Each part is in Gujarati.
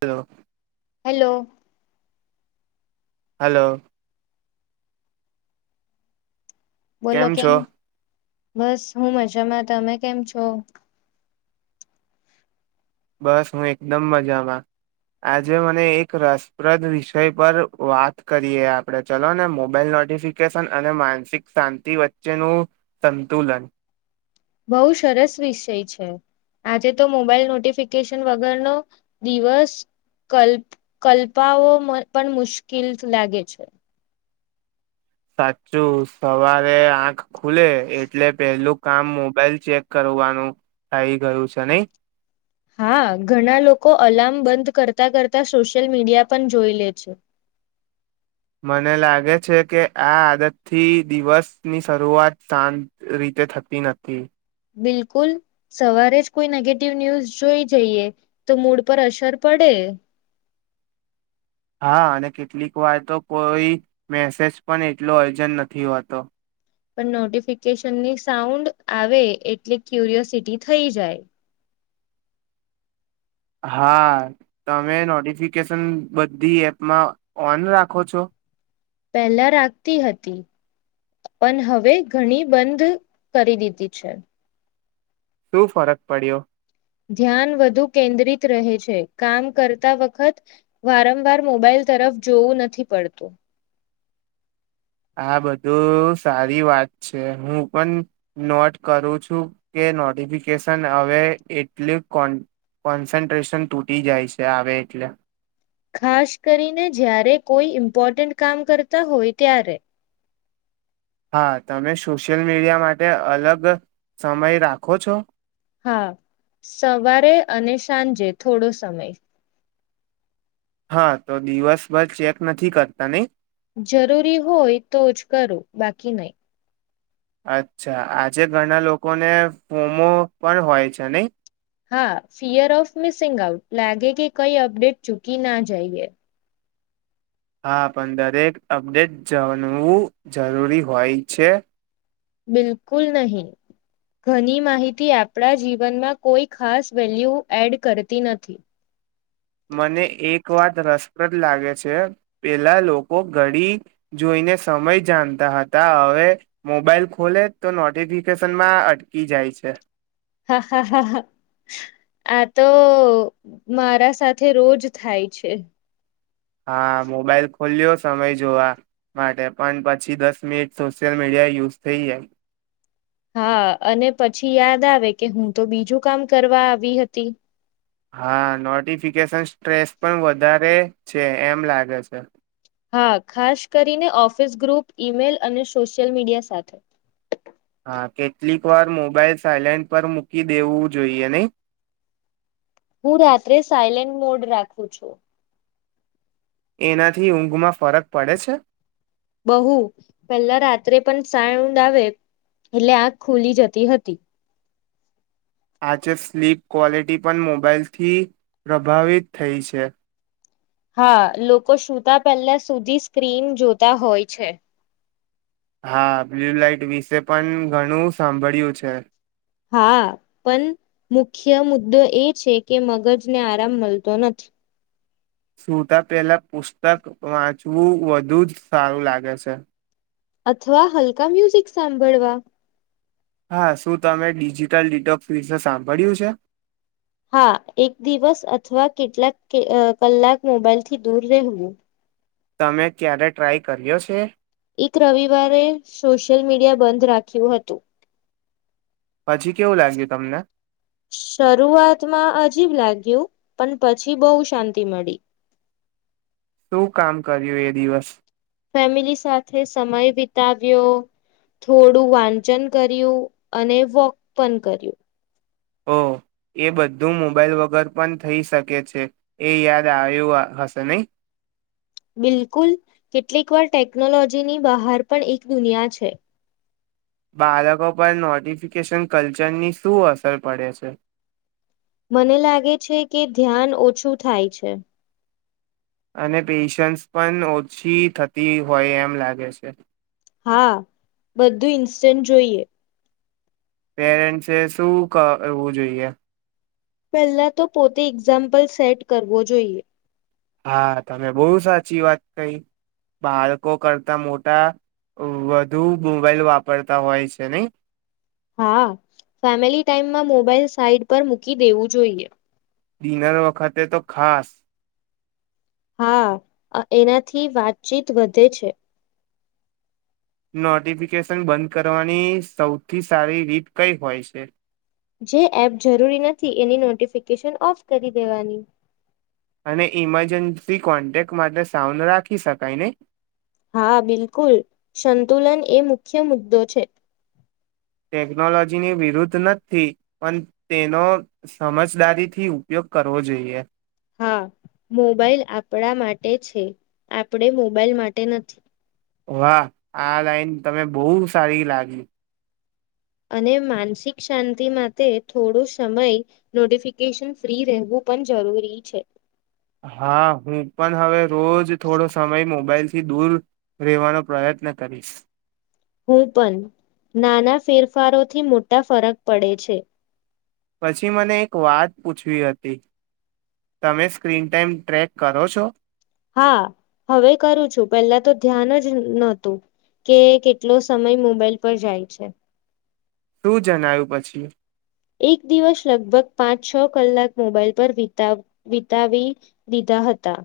હલો. હેલો. હલો. બોલો કેમ બસ હું મ જામાં તમે કેમ છો? બસ હું એકદમ મજામાં આજે મને એક રસપ્રદ વિષય પર વાત કરીએ આપણે ચલો ને મોબાઈલ નોટિફિકેશન અને માનસિક શાંતિ વચ્ચેનું સંતુલન. બહુ સરસ વિષય છે આજે તો મોબાઈલ નોટિફિકેશન વગરનો દિવસ કલ્ કલ્પાવો પણ મુશ્કીલ લાગે છે. સાચું સવારે આંખ ખુલે એટલે પેહલું કામ મોબાઈલ ચેક કરવાનું થઇ ગયું છે નઈ? હા ઘણા લોકો અલાર્મ બંધ કરતાં કરતા સોશિયલ મીડિયા પણ જોઈ લે છે. મને લાગે છે કે આ આદતથી દિવસની શરૂઆત શાંત રીતે થતી નથી. બિલકુલ, સવારે જ કોઈ નેગેટિવ ન્યુઝ જોઈ જઈએ તો મૂડ પર અસર પડે. હા અને કેટલીક વાર તો કોઈ મેસેજ પણ એટલો અર્જન્ટ નથી હોતો. પણ નોટિફિકેશનની સાઉન્ડ આવે એટલે ક્યુરિયોસિટી થઈ જાય. હા તમે નોટિફિકેશન બધી એપમાં ઓન રાખો છો? પહેલા રાખતી હતી પણ હવે ઘણી બંધ કરી દીધી છે. શું ફરક પડ્યો? ધ્યાન વધુ કેન્દ્રિત રહે છે, કામ કરતા વખત વારંવાર મોબાઈલ તરફ જોવું નથી પડતું. આ બધું સારી વાત છે, હું પણ નોટ કરું છું કે નોટિફિકેશન હવે એટલે કોન્ કોન્સન્ટ્રેશન તૂટી જાય છે આવે એટલે. ખાસ કરીને જ્યારે કોઈ ઇમ્પોર્ટન્ટ કામ કરતા હોય ત્યારે. હા તમે સોશિયલ મીડિયા માટે અલગ સમય રાખો છો? હા, સવારે અને સાંજે થોડો સમય. હા તો દિવસભર ચેક નથી કરતા નહીં? જરૂરી હોય તો જ કરું બાકી નહીં અચ્છા આજે ઘણા લોકોને ફોમો પણ હોય છે નહી હા ફિયર ઓફ મિસિંગ આઉટ લાગે કે કઈ અપડેટ ચૂકી ના જઈએ હા પણ દરેક અપડેટ જાણવું જરૂરી હોય છે બિલકુલ નહીં ઘણી માહિતી આપણા જીવનમાં કોઈ ખાસ વેલ્યુ એડ કરતી નથી મને એક વાત રસ લાગે છે પેલા લોકો ઘડી જોઈને સમય જાણતા હતા હવે મોબાઈલ ખોલે તો નોટિફિકેશનમાં અટકી જાય છે હા હા હા હા આ તો મારા સાથે રોજ થાય છે હા મોબાઈલ ખોલ્યો સમય જોવા માટે પણ પછી દસ મિનિટ સોશિયલ મીડિયા યુઝ થઈ એ હા અને પછી યાદ આવે કે હું તો બીજું કામ કરવા આવી હતી હા નોટિફિકેશન સ્ટ્રેસ પણ વધારે છે એમ લાગે છે હા ખાસ કરીને ઓફિસ ગ્રુપ ઈમેલ અને સોશિયલ મીડિયા સાથે હા કેટલીક વાર મોબાઈલ સાયલેન્ટ પર મૂકી દેવું જોઈએ નહી હું રાત્રે સાયલેન્ટ મોડ રાખું છું એનાથી ઊંઘમાં ફરક પડે છે બહુ પેલા રાત્રે પણ સાણ ઊંદ આવે એટલે આંખ ખુલી જતી હતી આજે સ્લીપ ક્વોલિટી પણ મોબાાઈલથી પ્રભાવિત થઈ છે હા લોકો સુતા પહેલા સુધી સ્ક્રીન જોતા હોય છે હા બ્લુ લઇટ વિશે પણ ઘણું સાંભળ્યું છે હા પણ મુખ્ય મુદ્દો એ છે કે મગજને આરામ મળતો નથી સુતા પહેલા પુસ્તક વાંચવું વધુ જ સારું લાગે છે અથવા હલકા મ્યુઝિક સાંભળવા હા શું તમે ડિજિટલ ડિટોક્સ વિશે સાંભળ્યું છે હા એક દિવસ અથવા કેટલાક કલાક મોબાઈલ થી દૂર રહેવું તમે ક્યારે ટ્રાય કર્યો છે એક રવિવારે સોશિયલ મીડિયા બંધ રાખ્યું હતું પછી કેવું લાગ્યું તમને શરૂઆતમાં અજીબ લાગ્યું પણ પછી બહુ શાંતિ મળી શું કામ કર્યું એ દિવસ ફેમિલી સાથે સમય વિતાવ્યો થોડું વાંચન કર્યું અને વોક પણ કર્યું ઓ એ બધું મોબાઈલ વગર પણ થઈ શકે છે એ યાદ આવ્યું હશે નહી બિલકુલ કેટલીક વાર ટેકનોલોજીની બહાર પણ એક દુનિયા છે બાળકો પર નોટિફિકેશન કલ્ચરની શું અસર પડે છે મને લાગે છે કે ધ્યાન ઓછું થાય છે અને પેશન્સ પણ ઓછી થતી હોય એમ લાગે છે હા બધું ઇન્સ્ટન્ટ જોઈએ પેરેન્ટ એ શું કરવું જોઈએ પહેલા તો પોતે એક્ઝામ્પલ સેટ કરવો જોઈએ હા તમે બહુ સાચી વાત કહી બાળકો કરતા મોટા વધુ મોબાઈલ વાપરતા હોય છે નને હા ફેમિલી ટાાઈમમાં મોબાઈલ સાઈટ પર મૂકી દેવું જોઈએ ડિનર વખતે તો ખાસ હા એનાથી વાતચીત વધે છે નોટિફિકેશન બંધ કરવાની સૌથી સારી રીત કઈ હોય છે જે એપ જરૂરી નથી એની નોટિફિકેશન ઓફ કરી દેવાની અને ઈમરજન્સી કોન્ટેક્ટ માટે સાઉન્ડ રાખી શકાય ને હા બિલકુલ સંતુલન એ મુખ્ય મુદ્દો છે ટેકનોલોજીની વિરુદ્ધ નથી પણ તેનો સમજદારીથી ઉપયોગ કરવો જોઈએ હા મોબાઈલ આપણા માટે છે આપણે મોબાઈલ માટે નથી વાહ આ લાઈન તમે બહુ સારી લાગી અને માનસિક શાંતિ માટે થોડો સમય નોટિફિકેશન ફ્રી રહેવું પણ જરૂરી છે હા હું પણ હવે રોજ થોડો સમય મોબાઈલ થી દૂર રહેવાનો પ્રયત્ન કરીશ હું પણ નાના ફેરફારોથી મોટા ફરક પડે છે પછી મને એક વાત પૂછવી હતી તમે સ્ક્રીન ટાઈમ ટ્રેક કરો છો હા હવે કરું છું પેલા તો ધ્યાન જ નતું કે કેટલો સમય મોબાઈલ પર જાય છે શું જણય્યું પછી એક દિવસ લગભગ પાંચ છ કલાક મોબાાઈલ પર વિતાવી દીધા હતા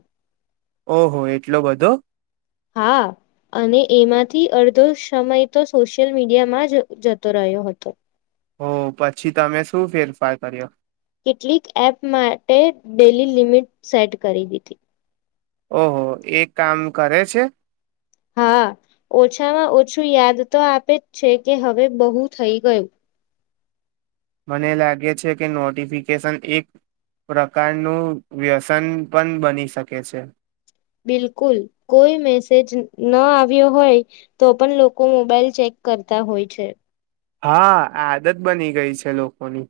ઓહો એટલો બધો હા અને એમાંથી અડધો સમય તો સોશિયલ મીડિયામાં જ જતો રહ્યો હતો હો પછી તમે શું ફેરફાર કર્યો કેટલીક એપ માટે ડેલી લિમિટ સેટ કરી દીધી ઓહો એ કામ કરે છે હા ઓછામાં ઓછું યાદ તો આપે જ છે કે હવે બહુ થઈ ગયું મને લાગે છે કે નોટિફિકેશન એક પ્રકારનું વ્યસન પણ બની શકે છે બિલકુલ કોઈ મેસેજ ન આવ્યો હોય તો પણ લોકો મોબાઈલ ચેક કરતા હોય છે હા આદત બની ગઈ છે લોકોની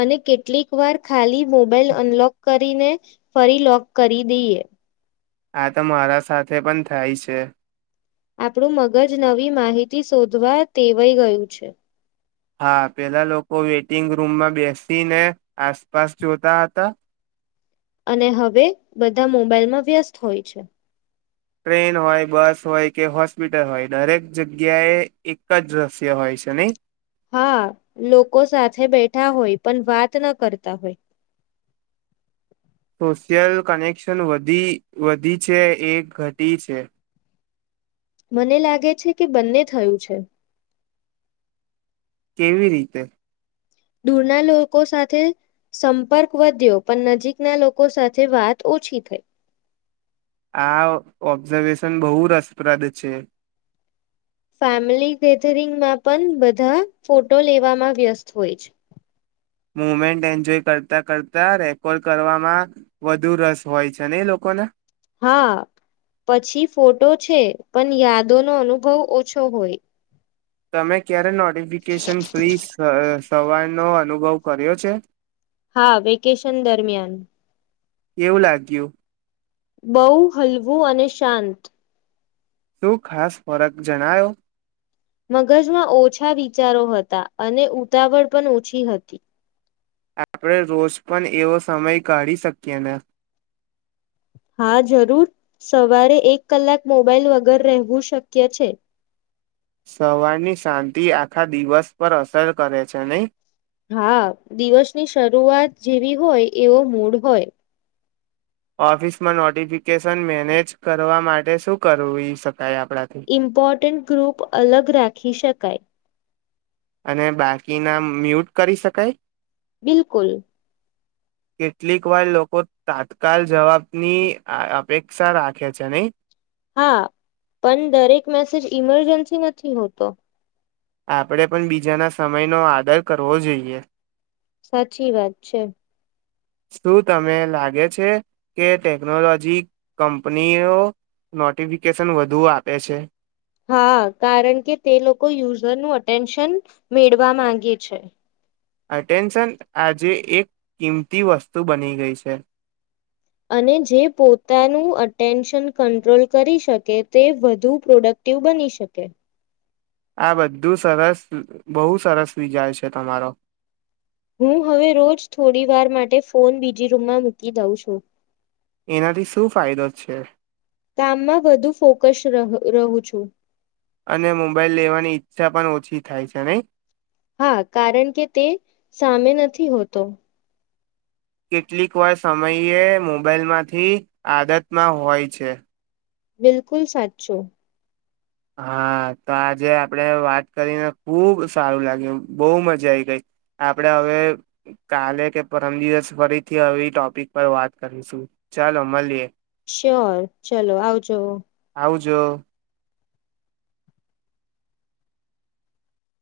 અને કેટલીક વાર ખાલી મોબાઈલ અનલોક કરીને ફરી લોક કરી દઈએ આ તો મારા સાથે પણ થાય છે આપણું મગજ નવી માહિતી શોધવા વાઈ ગયું છે હા પેલા લોકો વેઇટિંગ રૂમમાં બેસીને આસપાસ જોતા હતા અને હવે બધા મોબાઈલમાં વ્યસ્ત હોય છે ટ્રેન હોય બસ હોય કે હોસ્પિટલ હોય દરેક જગ્યાએ એક જ દશ્ય હોય છે નહી હા લોકો સાથે બેઠા હોય પણ વાત ન કરતા હોય સોશિયલ કનેક્શની વધી છે એ ઘટી છે મને લાગે છે કે બંને થયું છે કેવી રીતે દૂરના લોકો સાથે સંપર્ક વધ્યો પણ નજીકના લોકો સાથે વાત ઓછી થઈ આ ઓબ્ઝર્વેશન બહુ રસપ્રદ છે ફેમિલી ગેધરિંગમાં પણ બધા ફોટો લેવામાં વ્યસ્ત હોય છે મુમેન્ટ એન્જોય કરતાં કરતા રેકોર્ડ કરવામાં વધુ રસ હોય છે ને એ લોકોને હા પછી ફોટો છે પણ યાદો નો અનુભવ ઓછો હોય તમે ક્યારે નો ફિકેશન ફ્રી સવારનોો અનુભવ કર્યો છે હા વેકેશન દરમિયાન એવું લાગ્યું બહુ હલવું અને શાંત શું ખાસ ફરક જણાયો મગજમાં ઓછા વિચારો હતા અને ઉતાવળ પણ ઓછી હતી આપણે રોજ પણ એવો સમય કાઢી શકીએ ને હા જરૂર સવારે એક કલાક મોબાઈલ વગર રહેવું શક્ય છે સવારની શાંતિ આખા દિવસ પર અસર કરે છે નહીં હા દિવસની શરૂઆત જેવી હોય એવો મૂડ હોય ઓફિસમાં નોટિફિકેશન મેનેજ કરવા માટે શું કર શક ઇમ્પોર્ટન્ટ ગ્રુપ અલગ રાખી શકાય અને બાકીના મ્યુટ કરી શકાય બિલકુલ કેટલીક વાર લોકો તાત્કાલ જવાબની અપેક્ષા રાખે છે નહી હા પણ દરેક મેસેજ ઈમરજન્સી નથી હોતો આપણે પણ બીજાના સમયનો આદર કરવો જોઈએ સાચી વાત છે શું તને લાગે છે કે ટેકનોલોજી કંપનીઓ નોટિફિકેશન વધુ આપે છે હા કારણ કે તે લોકો યુઝર નું અટેન્શન મેળવા માંગે છે અટેન્શન આજે એક કિંમતી વસ્તુ બની ગઈ છે અને જે પોતાનું અટેન્શન કંટ્રોલ કરી શકે તે વધુ પ્રોડક્ટિવ બની શકે આ બધું સરસ બહુ સરસ વિી જાય છે તમારો હું હવે રોજ થોડી વાર માટે ફોન બીજી રૂમમાં મૂકી દઉં છું એનાથી શું ફાયદો છે કામમાં વધુ ફોકસ રહું છું અને મોબાઈલ લેવાની ઈચ્છા પણ ઓછી થાય છે નહી હા કારણ કે તે સામે નથી હોતો કેટલીક વાર સમયે મોબાઈલમાંથી આદતમાં હોય છે બિલકુલ સાચો હા તો આજે આપણેે વાત કરીને ખુબ સારું લાગ્યું બહુ મજા આવીઈ ગઈ આપણેે હવે કાલે કે પરમ દિવસ ફરીથી ટોપિક પર વાત કરીશું ચાલો મળીએે શ્યોર ચલો આવજો આવુંજો